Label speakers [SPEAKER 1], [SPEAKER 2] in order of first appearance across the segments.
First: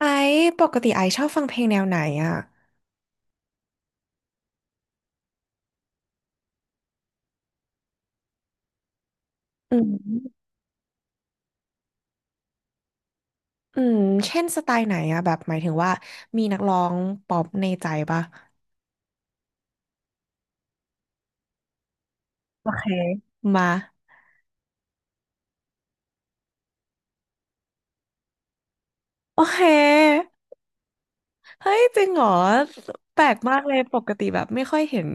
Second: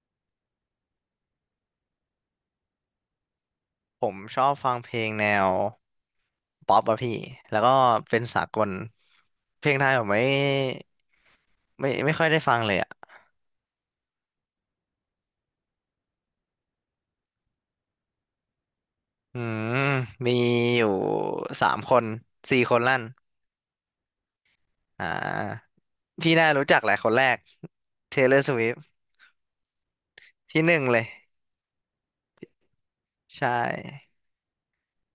[SPEAKER 1] ไอซ์ปกติไอซ์ชอบฟังเพลงแนวไหนอ่ะ
[SPEAKER 2] ผมชอบฟังเพลงแนวป๊อปอะพี่แล้วก็เป็นสากล เพล
[SPEAKER 1] อื
[SPEAKER 2] งไทยผมไม่
[SPEAKER 1] ม
[SPEAKER 2] ไม่ไม่ค่อยได้ฟังเลยอะ
[SPEAKER 1] อืมเช่นสไตล์ไหนอ่ะแบบหมายถึงว่ามีนักร้องป๊อปในใจปะ
[SPEAKER 2] อืมมีอยู่สามคนสี่
[SPEAKER 1] โอ
[SPEAKER 2] คน
[SPEAKER 1] เค
[SPEAKER 2] ลั่น
[SPEAKER 1] มา
[SPEAKER 2] อ่าพี่น่ารู้จักแหละคนแรก Taylor Swift
[SPEAKER 1] โอเค
[SPEAKER 2] ที่หนึ่งเลย
[SPEAKER 1] เฮ้ยจริงเหรอแปลก
[SPEAKER 2] ใช
[SPEAKER 1] มากเลยปก
[SPEAKER 2] ่
[SPEAKER 1] ติแบบไม่ค่อยเห็น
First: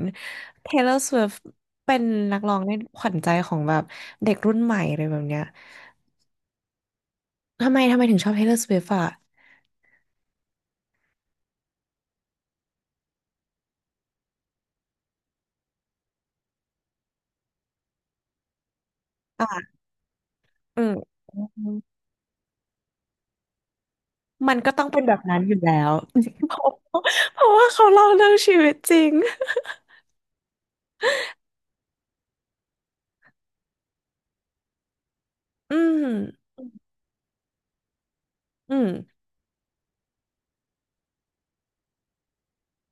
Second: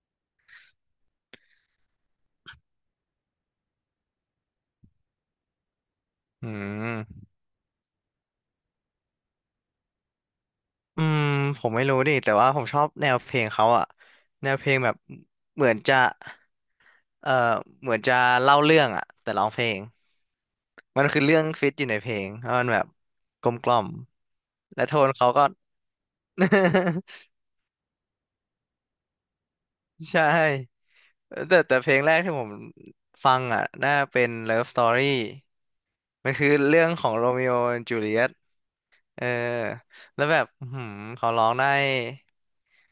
[SPEAKER 1] Taylor Swift เป็นนักร้องในขวัญใจของแบบเด็กรุ่นใหม่อะไรแบบเนี้ย
[SPEAKER 2] อืม
[SPEAKER 1] ทำไมถึงชอบ Taylor Swift อ่ะ
[SPEAKER 2] อืมผมไม่รู้ดิแต่ว่าผมชอบแนวเพลงเขาอะแนวเพลงแบบเหมือนจะเอ่อเหมือนจะเล่าเรื่องอะแต่ร้องเพ
[SPEAKER 1] อ่ะ
[SPEAKER 2] ลง
[SPEAKER 1] อื
[SPEAKER 2] มัน
[SPEAKER 1] ม
[SPEAKER 2] คือเรื่องฟิตอยู่ในเพลงเพราะมันแบบกลมกล่อม
[SPEAKER 1] มันก็ต้
[SPEAKER 2] และ
[SPEAKER 1] อง
[SPEAKER 2] โท
[SPEAKER 1] เป็น
[SPEAKER 2] น
[SPEAKER 1] แบบ
[SPEAKER 2] เขา
[SPEAKER 1] นั้น
[SPEAKER 2] ก็
[SPEAKER 1] อยู่แล้ว เพ ราะเพราะว่าเขาเล่าเรื่องชีวิตจริง
[SPEAKER 2] ใช่แต่เพลงแรกที่ผมฟังอ่ะน่าเป็น Love Story
[SPEAKER 1] อืม
[SPEAKER 2] มันคือเรื่องของโรมิโอและจูเลียต
[SPEAKER 1] อืม
[SPEAKER 2] เออแล้วแบบอื้อหืมเขาร้องได้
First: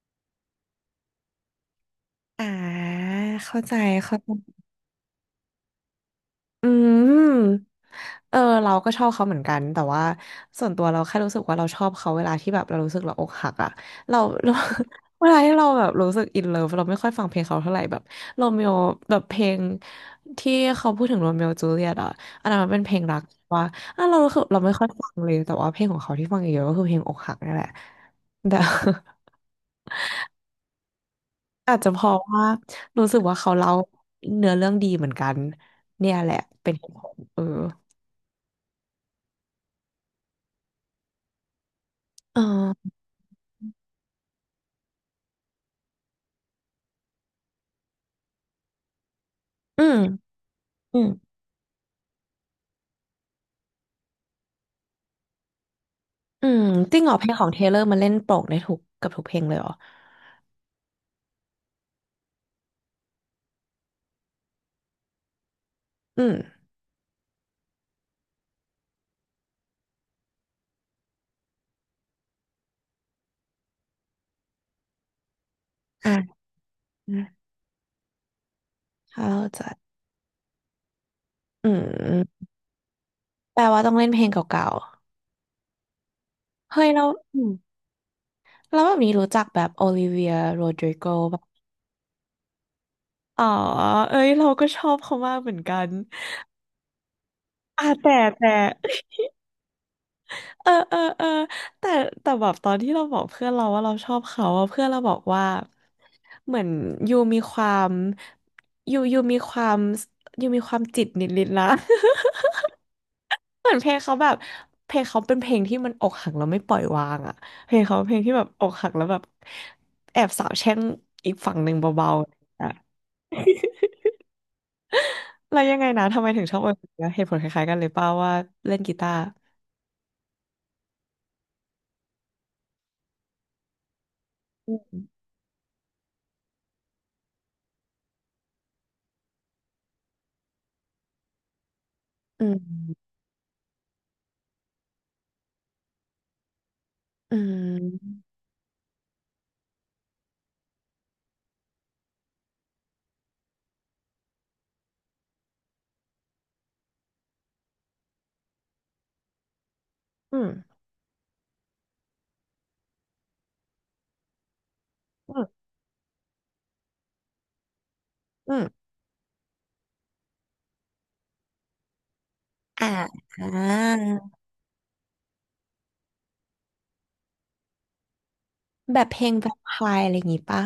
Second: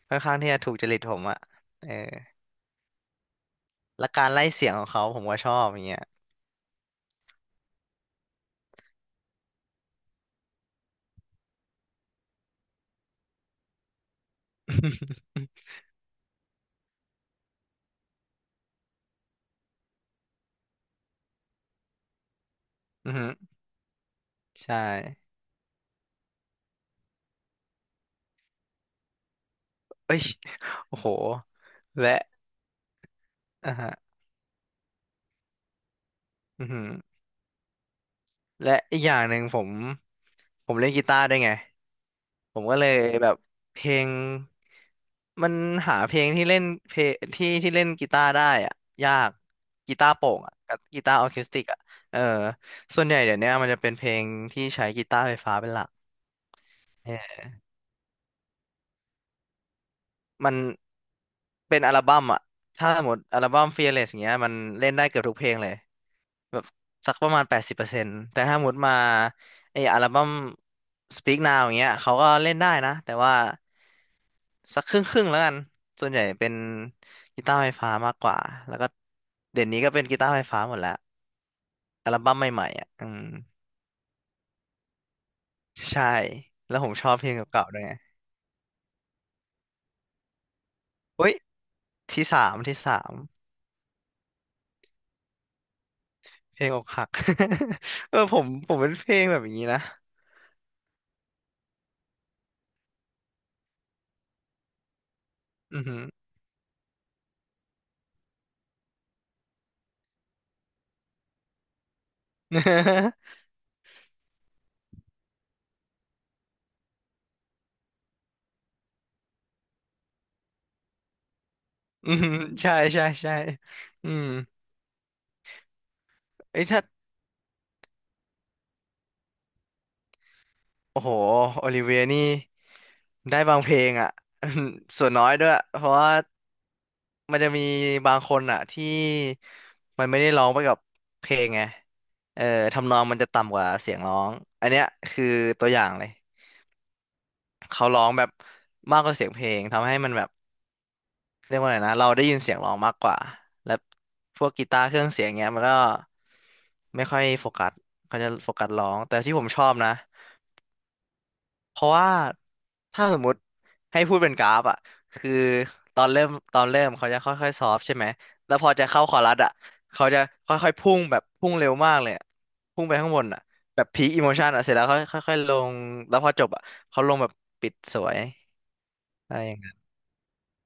[SPEAKER 2] ค่อนข้างที่จะถูกจริตผมอ่ะเออ
[SPEAKER 1] อ่าเข้าใจ
[SPEAKER 2] และ
[SPEAKER 1] เข้า
[SPEAKER 2] กา
[SPEAKER 1] ใจ
[SPEAKER 2] รไล่เสียงของเขาผมก็ชอบอย่างเงี้ย
[SPEAKER 1] อืม เออ เราก็ชอบเขาเหมือนกันแต่ว่าส่วนตัวเราแค่รู้สึกว่าเราชอบเขาเวลาที่แบบเรารู้สึกเราอกหักอะเรา เรา เวลาที่เราแบบรู้สึกอินเลิฟเราไม่ค่อยฟังเพลงเขาเท่าไหร่แบบโรเมโอแบบเพลงที่เขาพูดถึงโรเมโอจูเลียตอะอันนั้นมันเป็นเพลง
[SPEAKER 2] อือ
[SPEAKER 1] รัก
[SPEAKER 2] หือ
[SPEAKER 1] ว่าอ่ะเรารู้สึกเราไม่
[SPEAKER 2] ใช่
[SPEAKER 1] ค่อยฟังเลยแต่ว่าเพลงของเขาที่ฟังเยอะๆก็คือเพลงอกหักนี่แหละ แต่
[SPEAKER 2] เอ้ยโอ้โห
[SPEAKER 1] อาจจะเพ
[SPEAKER 2] และ
[SPEAKER 1] ราะว่ารู้สึกว่าเขาเล่า
[SPEAKER 2] อ่ะฮะ
[SPEAKER 1] เนื้อเรื่องดีเหมือนกันเนี่ยแหละ
[SPEAKER 2] อือ
[SPEAKER 1] เป็น
[SPEAKER 2] หื
[SPEAKER 1] เห
[SPEAKER 2] อ
[SPEAKER 1] ตุผลเออ
[SPEAKER 2] และอีกอย่างหนึ่งผมเล่นกีตาร์ด้วยไง
[SPEAKER 1] เ
[SPEAKER 2] ผมก็เล
[SPEAKER 1] ออ
[SPEAKER 2] ยแบบเพลงมันหาเพลงที่เล่นเพลงที่เล่นกีตาร์ได้อะยาก
[SPEAKER 1] อื
[SPEAKER 2] กี
[SPEAKER 1] ม
[SPEAKER 2] ตาร์โปร่งอะกับ
[SPEAKER 1] อื
[SPEAKER 2] กี
[SPEAKER 1] ม
[SPEAKER 2] ตาร์ออร์เคสติกอะเออส่วนใหญ่เดี๋ยวเนี้ยมันจะเป็นเพลงที่ใช้กีตาร์ไฟฟ้าเป็นหลัก
[SPEAKER 1] อืมจริงเหรอเพลง
[SPEAKER 2] เออ
[SPEAKER 1] ของเทเลอร์มันเล่นโปร่งนทุกกับทุกเพลงเลยเหรอ
[SPEAKER 2] มันเป็นอัลบั้มอะถ้าสมมติอัลบั้ม Fearless อย่างเงี้ยมันเล่นได้เกือบทุกเพลงเลย
[SPEAKER 1] อืม
[SPEAKER 2] แบบสักประมาณ80%แต่ถ้าหมดมาไออัลบั้ม Speak Now อย่างเงี้ยเขาก็เล่นได้นะแต่ว่าสักครึ่งครึ่งแล้วกันส่วนใหญ่
[SPEAKER 1] อ่า
[SPEAKER 2] เป็นกีตาร์ไฟฟ้ามากกว่าแล้วก็
[SPEAKER 1] เข้าใจ
[SPEAKER 2] เดี๋ยวนี้ก็เป็นกีตาร์ไฟฟ้าหมดแล้ว
[SPEAKER 1] อื
[SPEAKER 2] อัลบั้ม
[SPEAKER 1] ม
[SPEAKER 2] ใหม่ๆอ่ะอืม
[SPEAKER 1] แปลว่าต้องเล่นเพลงเก่า
[SPEAKER 2] ใช่
[SPEAKER 1] ๆ
[SPEAKER 2] แล้ว
[SPEAKER 1] เฮ้
[SPEAKER 2] ผ
[SPEAKER 1] ย
[SPEAKER 2] ม
[SPEAKER 1] เรา
[SPEAKER 2] ชอบเพลง
[SPEAKER 1] อืม
[SPEAKER 2] เก่าๆด้วยไง
[SPEAKER 1] แล้วแบบนี้รู้จักแบบโอลิเวียโรดริโก
[SPEAKER 2] เฮ้ย
[SPEAKER 1] แบบ
[SPEAKER 2] ที่สาม
[SPEAKER 1] อ๋อเอ้ยเราก็ชอบเขามากเหมือนกัน
[SPEAKER 2] เพลงอกหัก
[SPEAKER 1] อ่า แต่
[SPEAKER 2] เออผม
[SPEAKER 1] แต่
[SPEAKER 2] ผมเป็นเพลงแบบอย่างนี้นะ
[SPEAKER 1] เออแต่แต่แบบตอนที่เราบอกเพื่อนเราว่าเราชอบเขาอะเพื่อนเราบอกว่า
[SPEAKER 2] อือหือ
[SPEAKER 1] เหมือนยูมีความยูมีความยูมีความจิตนิดนนะ เหมือนเพลงเขาแบบเพลงเขาเป็นเพลงที่มันอกหักแล้วไม่ปล่อยวางอะเพลงเขาเป็นเพลงที่แบบอกหักแล้วแบบแอบสาวแช่งอีกฝั่งหนึ่งเบา
[SPEAKER 2] อือ
[SPEAKER 1] ๆอะ
[SPEAKER 2] ใช่ใช่ใช่ อืม
[SPEAKER 1] แล้วยังไงนะทำไมถึงชอบ
[SPEAKER 2] เอ้ย
[SPEAKER 1] เอ
[SPEAKER 2] ถ้า
[SPEAKER 1] เอนะเหตุผลคล้ายๆกันเลยเป่าว่าเล่นกีตาร์
[SPEAKER 2] โอ้โหโอลิเวียนี่ได้บางเพลงอ่ะ ส่วนน้อยด้วยเพราะว่ามันจะมีบางคนอ่ะที่มันไม่ได้ร้องไปกับเพลงไงเอ
[SPEAKER 1] อื
[SPEAKER 2] อทำนอง
[SPEAKER 1] ม
[SPEAKER 2] มันจะต่ำกว่าเสียงร้องอันเนี้ยคือตัวอย่างเลย
[SPEAKER 1] อื
[SPEAKER 2] เขาร้อง
[SPEAKER 1] ม
[SPEAKER 2] แบบมากกว่าเสียงเพลงทำให้มันแบบเรียกว่าไงนะเราได้ยินเสียงร้องมากกว่าและพวกกีตาร์เครื่องเสียงเงี้ยมันก็ไม่ค่อยโฟกัสเขาจะโฟกัสร้องแต่ที่ผมชอบนะ
[SPEAKER 1] อืม
[SPEAKER 2] เพราะว่าถ้าสมมติให้พูดเป็นกราฟอ่ะคือ
[SPEAKER 1] อืม
[SPEAKER 2] ตอนเริ่มเขาจะค่อยๆซอฟต์ใช่ไหม
[SPEAKER 1] อื
[SPEAKER 2] แล้ว
[SPEAKER 1] ม
[SPEAKER 2] พอจะเข้าคอรัสอ่ะเขาจะค่อยๆพุ่งแบบพุ่งเร็วมากเลยอะพุ่งไปข้างบนอ่ะแบบพีคอิโมชันอ่ะเสร็จแล้วค่อยค่อยๆลงแล้วพอจบอ่ะเขาลงแบบปิดสวย
[SPEAKER 1] แบบเพลง
[SPEAKER 2] อะไร
[SPEAKER 1] แว
[SPEAKER 2] อย่า
[SPEAKER 1] ม
[SPEAKER 2] งเงี้
[SPEAKER 1] ไพ
[SPEAKER 2] ย
[SPEAKER 1] ร์อะไรอย่างงี้ปะ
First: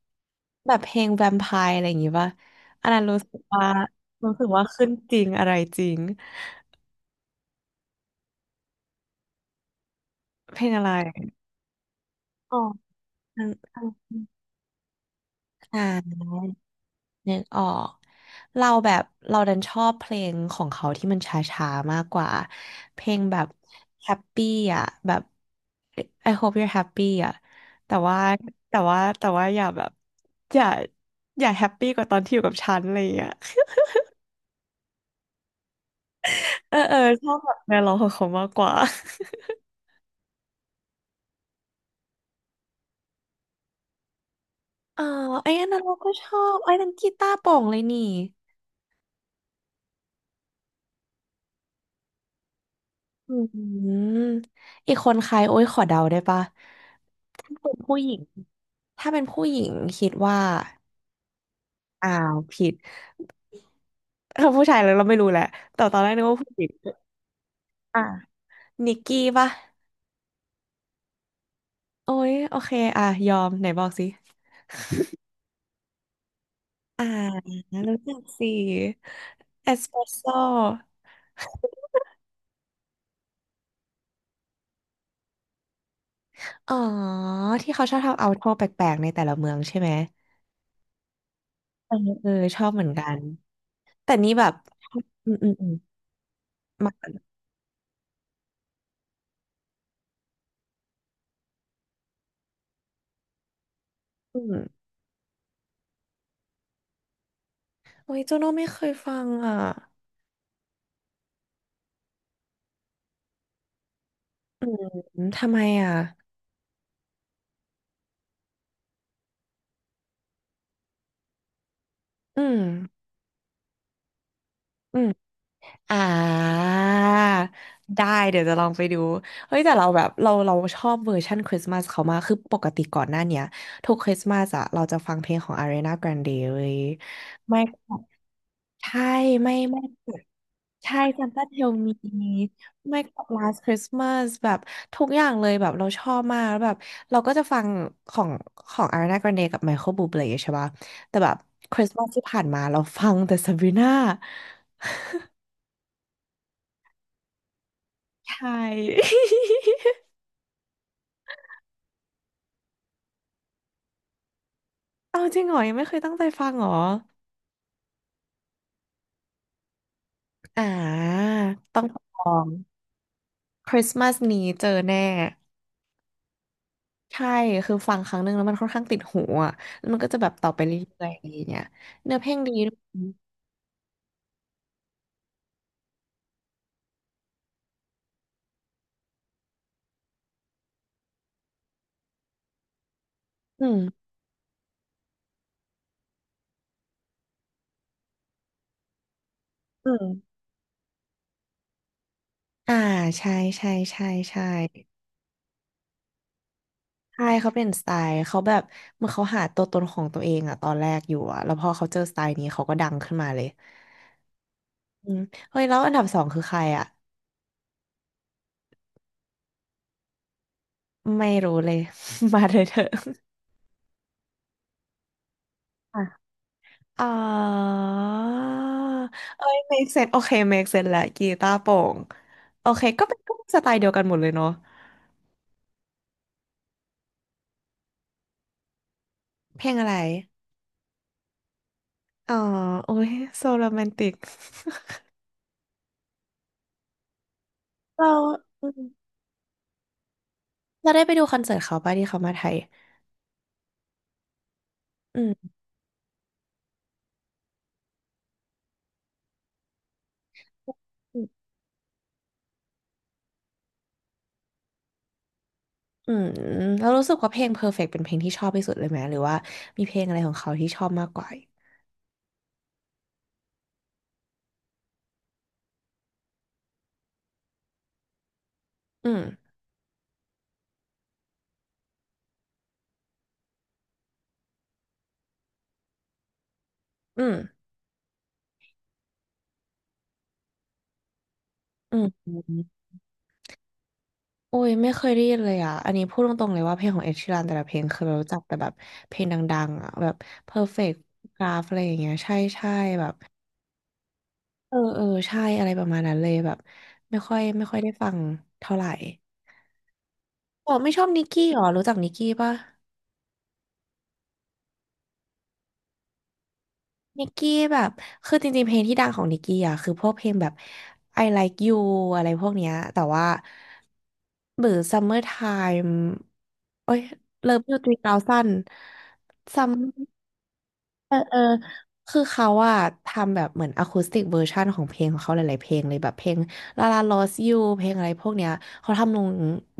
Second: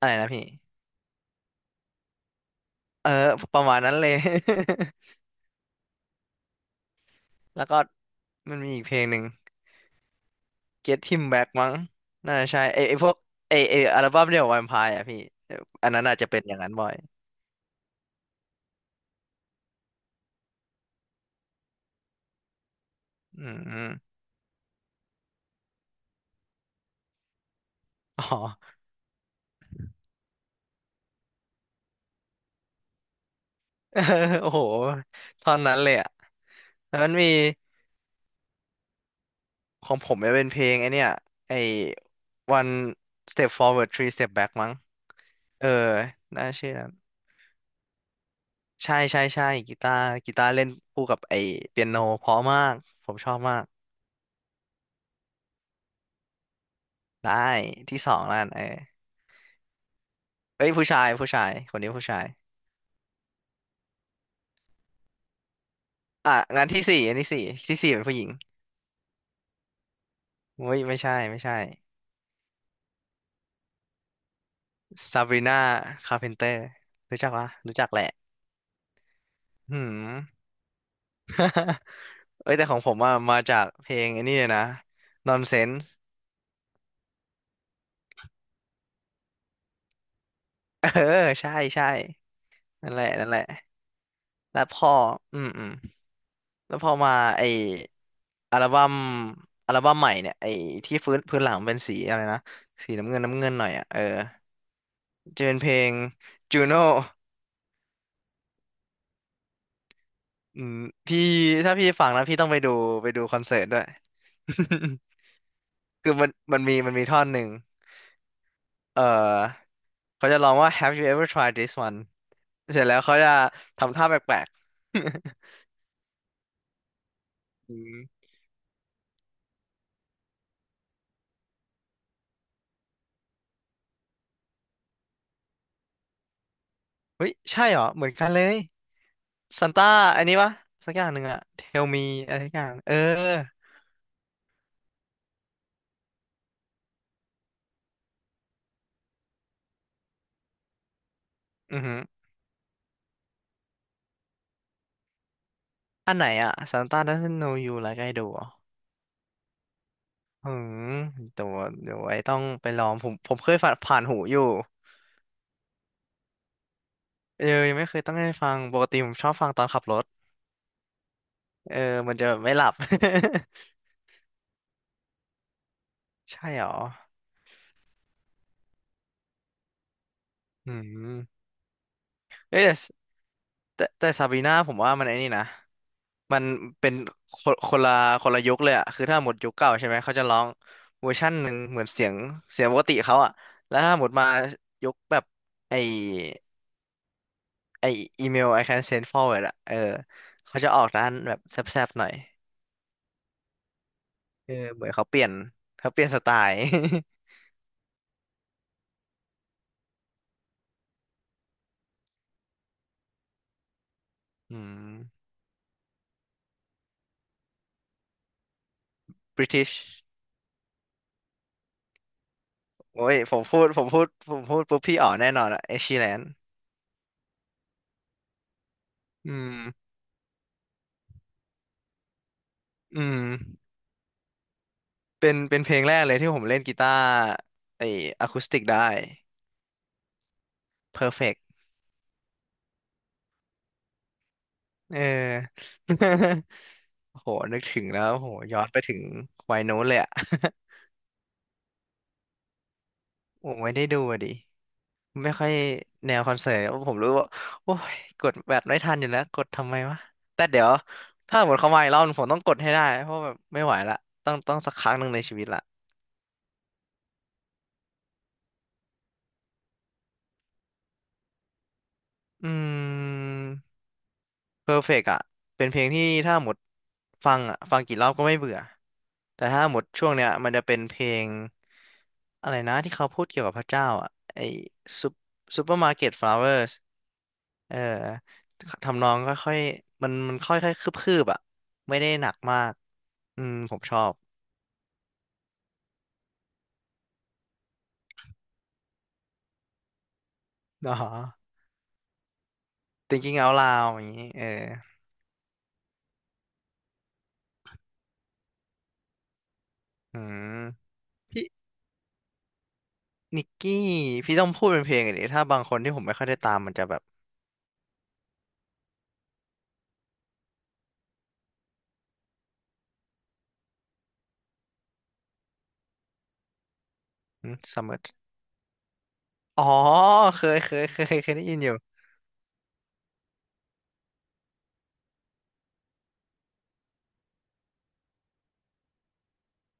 [SPEAKER 2] อะไรนะพี่
[SPEAKER 1] แบบเพลงแวมไพร์อะไรอย่างงี้ปะอันนั้น
[SPEAKER 2] เออ
[SPEAKER 1] รู้สึก
[SPEAKER 2] ป
[SPEAKER 1] ว่า
[SPEAKER 2] ระมาณนั้นเลย
[SPEAKER 1] รู้สึกว่าขึ้นจริงอะไรจริง
[SPEAKER 2] แล้วก็มันมีอีกเพลงหนึ่ง
[SPEAKER 1] เพลงอะไร
[SPEAKER 2] Get Him Back มั้งน่าจะ
[SPEAKER 1] อ๋อ
[SPEAKER 2] ใช่ไอพวก
[SPEAKER 1] อัน
[SPEAKER 2] ไอ
[SPEAKER 1] อัน
[SPEAKER 2] อัลบั้มเดี่ยว Vampire อ่ะพี่เออ
[SPEAKER 1] อ่า
[SPEAKER 2] อันนั้นอาจจะเป็นอย่างนั้นบ่อย
[SPEAKER 1] นึกออกเราแบบเราดันชอบเพลงของเขาที่มันช้าๆมากกว่า เพลงแบ
[SPEAKER 2] อื
[SPEAKER 1] บ
[SPEAKER 2] ม
[SPEAKER 1] happy อ่ะแบบ I hope you're happy อ่ะแต่ว่า
[SPEAKER 2] อ๋อ
[SPEAKER 1] แต่ว่าอย่าแบบอย่าอย่าแฮปปี้กว่าตอนที่อยู่กับฉันอะไรอย่างเงี้ย
[SPEAKER 2] เออโอ้โหตอนนั้นเลยอ่ะ
[SPEAKER 1] เออเอ
[SPEAKER 2] แล้
[SPEAKER 1] อ
[SPEAKER 2] วมัน
[SPEAKER 1] ช
[SPEAKER 2] มี
[SPEAKER 1] อบแบบแนวร้องของเขามากกว่า
[SPEAKER 2] ของผมจะเป็นเพลงไอเนี่ย ไอ one step forward three step back มั้ง
[SPEAKER 1] อ๋อไอ้อั
[SPEAKER 2] เอ
[SPEAKER 1] นนั้น
[SPEAKER 2] อ
[SPEAKER 1] เราก็ชอ
[SPEAKER 2] น่า
[SPEAKER 1] บ
[SPEAKER 2] เชื่
[SPEAKER 1] ไอ้
[SPEAKER 2] อนั้
[SPEAKER 1] นั้
[SPEAKER 2] น
[SPEAKER 1] นกีตาร์โปร่งเลยนี่
[SPEAKER 2] ใช่ใช่ใช่กีตาร์เล่นคู่กับไอเปียโนเพราะมากผมช
[SPEAKER 1] อื
[SPEAKER 2] อบ
[SPEAKER 1] ม
[SPEAKER 2] มาก
[SPEAKER 1] ออีกคนใครโอ้ยขอเดาได้ปะ
[SPEAKER 2] ได้
[SPEAKER 1] ถ้าเป็นผู้
[SPEAKER 2] ที่
[SPEAKER 1] ห
[SPEAKER 2] ส
[SPEAKER 1] ญิ
[SPEAKER 2] อ
[SPEAKER 1] ง
[SPEAKER 2] งแล้วกันเออ
[SPEAKER 1] ถ้าเป็นผู้หญิงคิดว่า
[SPEAKER 2] เอ้ยผู้ชายคนนี้ผู้
[SPEAKER 1] อ้า
[SPEAKER 2] ชาย
[SPEAKER 1] วผิดเออผู้ชายแล้วเราไม่รู้แหละแต่ตอนแรกนึก
[SPEAKER 2] อ่ะ
[SPEAKER 1] ว่าผู้ห
[SPEAKER 2] งา
[SPEAKER 1] ญิ
[SPEAKER 2] น
[SPEAKER 1] ง
[SPEAKER 2] อันที่สี่ที่สี่
[SPEAKER 1] อ่ะ
[SPEAKER 2] เป็นผู้หญิง
[SPEAKER 1] นิกกี้ปะ
[SPEAKER 2] เฮ้ยไม่ใช่ไม่ใช่
[SPEAKER 1] โอ้ยโอเคอ่ะยอมไหนบอกสิ
[SPEAKER 2] ซาบรีนาคาร์เพนเตอร์
[SPEAKER 1] อ่า
[SPEAKER 2] รู้จักปะรู้จัก
[SPEAKER 1] รู้
[SPEAKER 2] แหละ
[SPEAKER 1] จักสิเอส
[SPEAKER 2] หืม
[SPEAKER 1] เปรสโซ่
[SPEAKER 2] เอ้ยแต่ของผมอ่ะมาจากเพลงไอันนี้เลยนะ Nonsense
[SPEAKER 1] อ๋อที่เขาชอบทำเอาท์ดอร์แปลกๆในแต่ละเมืองใช่ไหม
[SPEAKER 2] เออใช่ใช่
[SPEAKER 1] เออเออชอบเหมือ
[SPEAKER 2] นั่
[SPEAKER 1] น
[SPEAKER 2] นแห
[SPEAKER 1] กั
[SPEAKER 2] ละ
[SPEAKER 1] น
[SPEAKER 2] นั่นแหละ
[SPEAKER 1] แต่นี่แบบ
[SPEAKER 2] แล้วพอ
[SPEAKER 1] อืม
[SPEAKER 2] อื
[SPEAKER 1] อื
[SPEAKER 2] ม
[SPEAKER 1] ม
[SPEAKER 2] อื
[SPEAKER 1] อื
[SPEAKER 2] ม
[SPEAKER 1] ม
[SPEAKER 2] แล้วพ
[SPEAKER 1] มา
[SPEAKER 2] อ
[SPEAKER 1] ก่อ
[SPEAKER 2] มา
[SPEAKER 1] น
[SPEAKER 2] ไออัลบั้มอัลบั้มใหม่เนี่ยไอที่พื้นหลังเป็นสีอะไรนะสีน้ำเงินน้ำเงินหน่อยอ่ะเออ
[SPEAKER 1] อืม
[SPEAKER 2] จะเป็นเพลง Juno
[SPEAKER 1] โอ้ยโจโน่ไม่เคยฟังอ่ะ
[SPEAKER 2] อืมพี่ถ้าพี่ฟังนะพี่ต้องไปดูไปดูคอนเสิร์ตด้วย
[SPEAKER 1] อืมทำไมอ่ะ
[SPEAKER 2] คือมันมีท่อนหนึ่ง เออเขาจะลองว่า Have you ever tried this one
[SPEAKER 1] อืม
[SPEAKER 2] เสร็จแล้วเขาจะทำท่าแปลก
[SPEAKER 1] อืม
[SPEAKER 2] ๆ
[SPEAKER 1] อ่า
[SPEAKER 2] อืม
[SPEAKER 1] ได้เดี๋ยวจะลองไปดูเฮ้ยแต่เราแบบเราชอบเวอร์ชันคริสต์มาสเขามากคือปกติก่อนหน้าเนี้ยทุกคริสต์มาสอะเราจะฟังเพลงของ Ariana Grande เว้ย
[SPEAKER 2] เฮ้ย
[SPEAKER 1] ไม่
[SPEAKER 2] ใช่เหรอเหมือนกันเลย
[SPEAKER 1] ใช่ไม่
[SPEAKER 2] ซัน
[SPEAKER 1] ไม่
[SPEAKER 2] ต้าอันนี้ปะสัก
[SPEAKER 1] ใช่
[SPEAKER 2] อย่างหนึ่งอะ
[SPEAKER 1] Santa Tell
[SPEAKER 2] Tell
[SPEAKER 1] Me
[SPEAKER 2] me อะไรสักอย่างเออ
[SPEAKER 1] ไม่ก็ Last Christmas แบบทุกอย่างเลยแบบเราชอบมากแล้วแบบเราก็จะฟังของของ Ariana Grande กับ Michael Bublé ใช่ป่ะแต่แบบ
[SPEAKER 2] อือหือ
[SPEAKER 1] Christmas ที่ผ่านมาเราฟังแต่ Sabrina
[SPEAKER 2] อันไหนอะ Santa doesn't know you like I do เหรอ
[SPEAKER 1] ใช่
[SPEAKER 2] อืมเดี๋ยวเดี๋ยวไว้ต้องไปลองผมเคยผ่านหูอยู่
[SPEAKER 1] เอาจริงเหรอยังไม่เคยตั้งใจฟังเหรอ
[SPEAKER 2] เออยังไม่เคยต้องได้ฟังปกติผมชอบฟังตอนขับรถ
[SPEAKER 1] อ่า
[SPEAKER 2] เออ
[SPEAKER 1] ต้อง
[SPEAKER 2] มัน
[SPEAKER 1] ลอ
[SPEAKER 2] จะแบบ
[SPEAKER 1] ง
[SPEAKER 2] ไม่หลับ
[SPEAKER 1] Christmas นี้เจอแน่
[SPEAKER 2] ใช่เหรอ
[SPEAKER 1] ใช่คือฟังครั้งหนึ่งแล้วมันค่อนข้างติดหูอ่ะแล้วมันก็จะแบบต่อไป
[SPEAKER 2] อื
[SPEAKER 1] เรื่อ
[SPEAKER 2] ม
[SPEAKER 1] ยๆอย่างเงี้ยเนื้อเพลงดี
[SPEAKER 2] เอ้ย
[SPEAKER 1] ด้ว
[SPEAKER 2] แต่
[SPEAKER 1] ย
[SPEAKER 2] แต่ซาบีนาผมว่ามันไอ้นี่นะมันเป็นคนคนละคนละยุคเลยอะคือถ้าหมดยุคเก่าใช่ไหมเขาจะร้องเวอร์ชันหนึ่งเหมือนเสียงปกติเขาอะ
[SPEAKER 1] อื
[SPEAKER 2] แล้วถ้าห
[SPEAKER 1] ม
[SPEAKER 2] มดมายุคแบบไอไออีเมล I can send forward อะเออ
[SPEAKER 1] อืม
[SPEAKER 2] เขาจะออกด้านแบบแซบๆหน่อย
[SPEAKER 1] อ่าใช่ใช่ใช่ใช่
[SPEAKER 2] เออเหมือนเขาเปลี่ยนสไตล์
[SPEAKER 1] ใช่เขาเป็นสไตล์เขาแบบเหมื่อนเขาหาตัวตนของตัวเองอะตอนแรกอยู่อะแล้วพอเขาเจอสไตล์นี้เขาก็ดังขึ้นมาเลย
[SPEAKER 2] อืม
[SPEAKER 1] อืมเฮ้ยแล้วอันดับสองคือใครอะ
[SPEAKER 2] บริติช
[SPEAKER 1] ไม่รู้เลย มาเลยเถอะ
[SPEAKER 2] โอ้ยผมพูดปุ๊บพี่อ๋อแน่นอนอะเอชชี
[SPEAKER 1] อ่ะ
[SPEAKER 2] แลน
[SPEAKER 1] อ๋อ
[SPEAKER 2] อื
[SPEAKER 1] เอ้ย
[SPEAKER 2] ม
[SPEAKER 1] make sense โอเค make sense และกีตาร์โปร่งโอเค
[SPEAKER 2] อื
[SPEAKER 1] ก็เป็น
[SPEAKER 2] ม
[SPEAKER 1] ก็เป็นสไตล์เดียวกันหมดเลยเนาะ
[SPEAKER 2] เป็นเพลงแรกเลยที่ผมเล่นกีตาร์ไอ้อะคูสติกได้
[SPEAKER 1] เพลงอะไร
[SPEAKER 2] Perfect
[SPEAKER 1] อ๋อโอ้ยโซโรแมนติก
[SPEAKER 2] เออ โอ้โหนึกถึงแล้
[SPEAKER 1] เรา
[SPEAKER 2] ว โอ้โหย้อ
[SPEAKER 1] อื
[SPEAKER 2] นไปถึง
[SPEAKER 1] ม
[SPEAKER 2] วัยโน้นเลยอะ
[SPEAKER 1] เราได้ไปดูคอนเสิร์ตเขาป่ะที่เขามาไทย
[SPEAKER 2] ผมไม่ได้ดูอะดิ
[SPEAKER 1] อื
[SPEAKER 2] ไม่ค่อย
[SPEAKER 1] ม
[SPEAKER 2] แนวคอนเสิร์ตผมรู้ว่า โอ้ยกดแบบไม่ทันอยู่แล้วกดทำไมวะแต่เดี๋ยวถ้าหมดเขามาอีกรอบหนึ่งผมต้องกดให้ได้ เพราะแบบไม่ไหวละต้องสักครั้งหนึ่งในชีวิตละ
[SPEAKER 1] อืมแล้วรู้สึกว่าเพลง Perfect เป็นเพลงที่ชอบที่สุดเลยไหมหรือว่ามีเพลงอะไรของเขาที่ชอบมากกว่า
[SPEAKER 2] อืม Perfect อ่ะเป็นเพลงที่ถ้าหมดฟังอ่ะฟังกี่รอบก็ไม่เบื่อ
[SPEAKER 1] อืม
[SPEAKER 2] แต่ถ้าหมดช่วงเนี้ยมันจะเป็นเพลงอะไรนะที่เขาพูดเกี่ยวกับพระเจ้าอ่ะไอซุปซปเปอร์มาร์เก็ตฟลาวเวอร์ส
[SPEAKER 1] อืม
[SPEAKER 2] เอ่อทำนองค่อยๆมันค่อยๆคืบๆอ่ะ
[SPEAKER 1] อื
[SPEAKER 2] ไม่
[SPEAKER 1] ม
[SPEAKER 2] ได้หนั
[SPEAKER 1] อื
[SPEAKER 2] กมา
[SPEAKER 1] ม
[SPEAKER 2] กอืมผมชอบ
[SPEAKER 1] โอ้ยไม่เคยได้ยินเลยอ่ะอันนี้พูดตรงๆเลยว่าเพลงของเอ s h ช r รันแต่ละเพลงเคยรู้จักแต่แบบเพลงดังๆอ่ะแบบ
[SPEAKER 2] อ๋อ
[SPEAKER 1] Perfect Graph อะไรอย่างเงี้ยใช่ใช่แบบ
[SPEAKER 2] Thinking Out Loud อย่างนี้เออ
[SPEAKER 1] เออใช่อะไรประมาณนั้นเลยแบบไม่ค่อยได้ฟังเท่าไหร่
[SPEAKER 2] อืม
[SPEAKER 1] อ๋อไม่ชอบนิก
[SPEAKER 2] พี่
[SPEAKER 1] กี้หรอรู้จักนิกกี้ปะ
[SPEAKER 2] นิกกี้พี่ต้องพูดเป็นเพลงอันนี้ถ้าบางคนที่ผมไม่ค่อยได้ตามมันจะแบบ
[SPEAKER 1] นิกกี้แบบคือจริงๆ เพลงที่ดังของนิกกี้อ่ะคือพวกเพลงแบบ I Like You อะไรพวกเนี้ยแต่ว่าหรือ Summertime โอ้ย
[SPEAKER 2] อืม
[SPEAKER 1] Love You 3
[SPEAKER 2] summer
[SPEAKER 1] ั0น
[SPEAKER 2] อ๋อ
[SPEAKER 1] Summer
[SPEAKER 2] เคย เคย เคย
[SPEAKER 1] เออ
[SPEAKER 2] เค
[SPEAKER 1] เอ
[SPEAKER 2] ย
[SPEAKER 1] อ
[SPEAKER 2] ได้ยินอยู่
[SPEAKER 1] คือเขาอะทำแบบเหมือนอะคูสติกเวอร์ชันของเพลงของเขาหลายๆเพลงเลยแบบเพลง La La Lost You เพลงอะไรพวกเนี้ยเขาทำลง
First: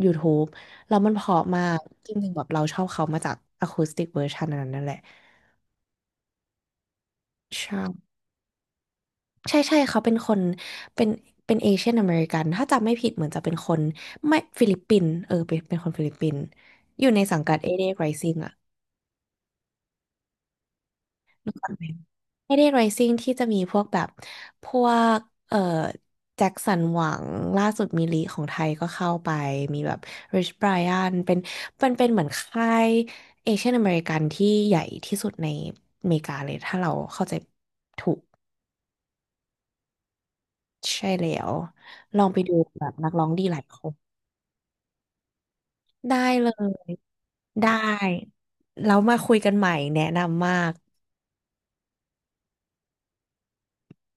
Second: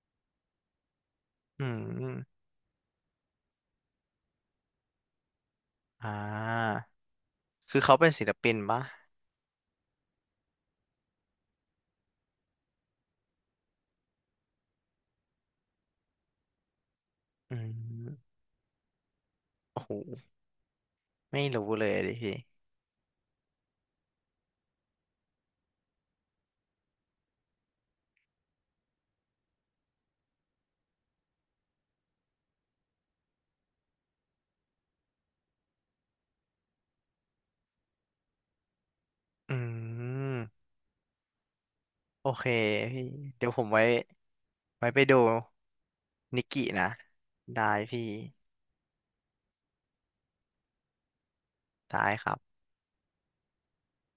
[SPEAKER 1] YouTube แล้วมันเพราะมา
[SPEAKER 2] อื
[SPEAKER 1] กจริงๆแบ
[SPEAKER 2] ม
[SPEAKER 1] บเราชอบเขามาจากอะคูสติกเวอร์ชันนั้นนั่นแหละ
[SPEAKER 2] อ่า
[SPEAKER 1] ใช่
[SPEAKER 2] คือเขาเป็นศิลปินปะ
[SPEAKER 1] ใช่ใช่เขาเป็นคนเป็นเป็นเอเชียนอเมริกันถ้าจำไม่ผิดเหมือนจะเป็นคนไม่ฟิลิปปินส์เออเป็นคนฟิลิปปินส์อยู่ในสังกั
[SPEAKER 2] อื
[SPEAKER 1] ดเอเด i ไรซิง
[SPEAKER 2] ม
[SPEAKER 1] อะ
[SPEAKER 2] โอ้โหไม่
[SPEAKER 1] นึกอ
[SPEAKER 2] รู้
[SPEAKER 1] อกไห
[SPEAKER 2] เล
[SPEAKER 1] ม
[SPEAKER 2] ยดิพี่
[SPEAKER 1] เอเด i ไรซิงที่จะมีพวกแบบพวกเอ่อแจ็คสันหวังล่าสุดมีลีของไทยก็เข้าไปมีแบบริชไบร i ันเป็นเหมือนค่ายเอเชียนอเมริกันที่ใหญ่ที่สุดในอเมริกาเลยถ้าเราเข้าใจถูก
[SPEAKER 2] อืม
[SPEAKER 1] ใช่แล้วลอ
[SPEAKER 2] โอ
[SPEAKER 1] งไป
[SPEAKER 2] เค
[SPEAKER 1] ดูแบบ
[SPEAKER 2] พี่
[SPEAKER 1] นักร้องดี
[SPEAKER 2] เดี๋ยว
[SPEAKER 1] หลา
[SPEAKER 2] ผ
[SPEAKER 1] ย
[SPEAKER 2] ม
[SPEAKER 1] ค
[SPEAKER 2] ไว้
[SPEAKER 1] น
[SPEAKER 2] ไว้ไปดู
[SPEAKER 1] ได้
[SPEAKER 2] นิ
[SPEAKER 1] เล
[SPEAKER 2] กกี้
[SPEAKER 1] ย
[SPEAKER 2] นะ
[SPEAKER 1] ได้
[SPEAKER 2] ได้พี่
[SPEAKER 1] แล้วมาคุยกันใหม่แนะนำมาก
[SPEAKER 2] ได้ครับ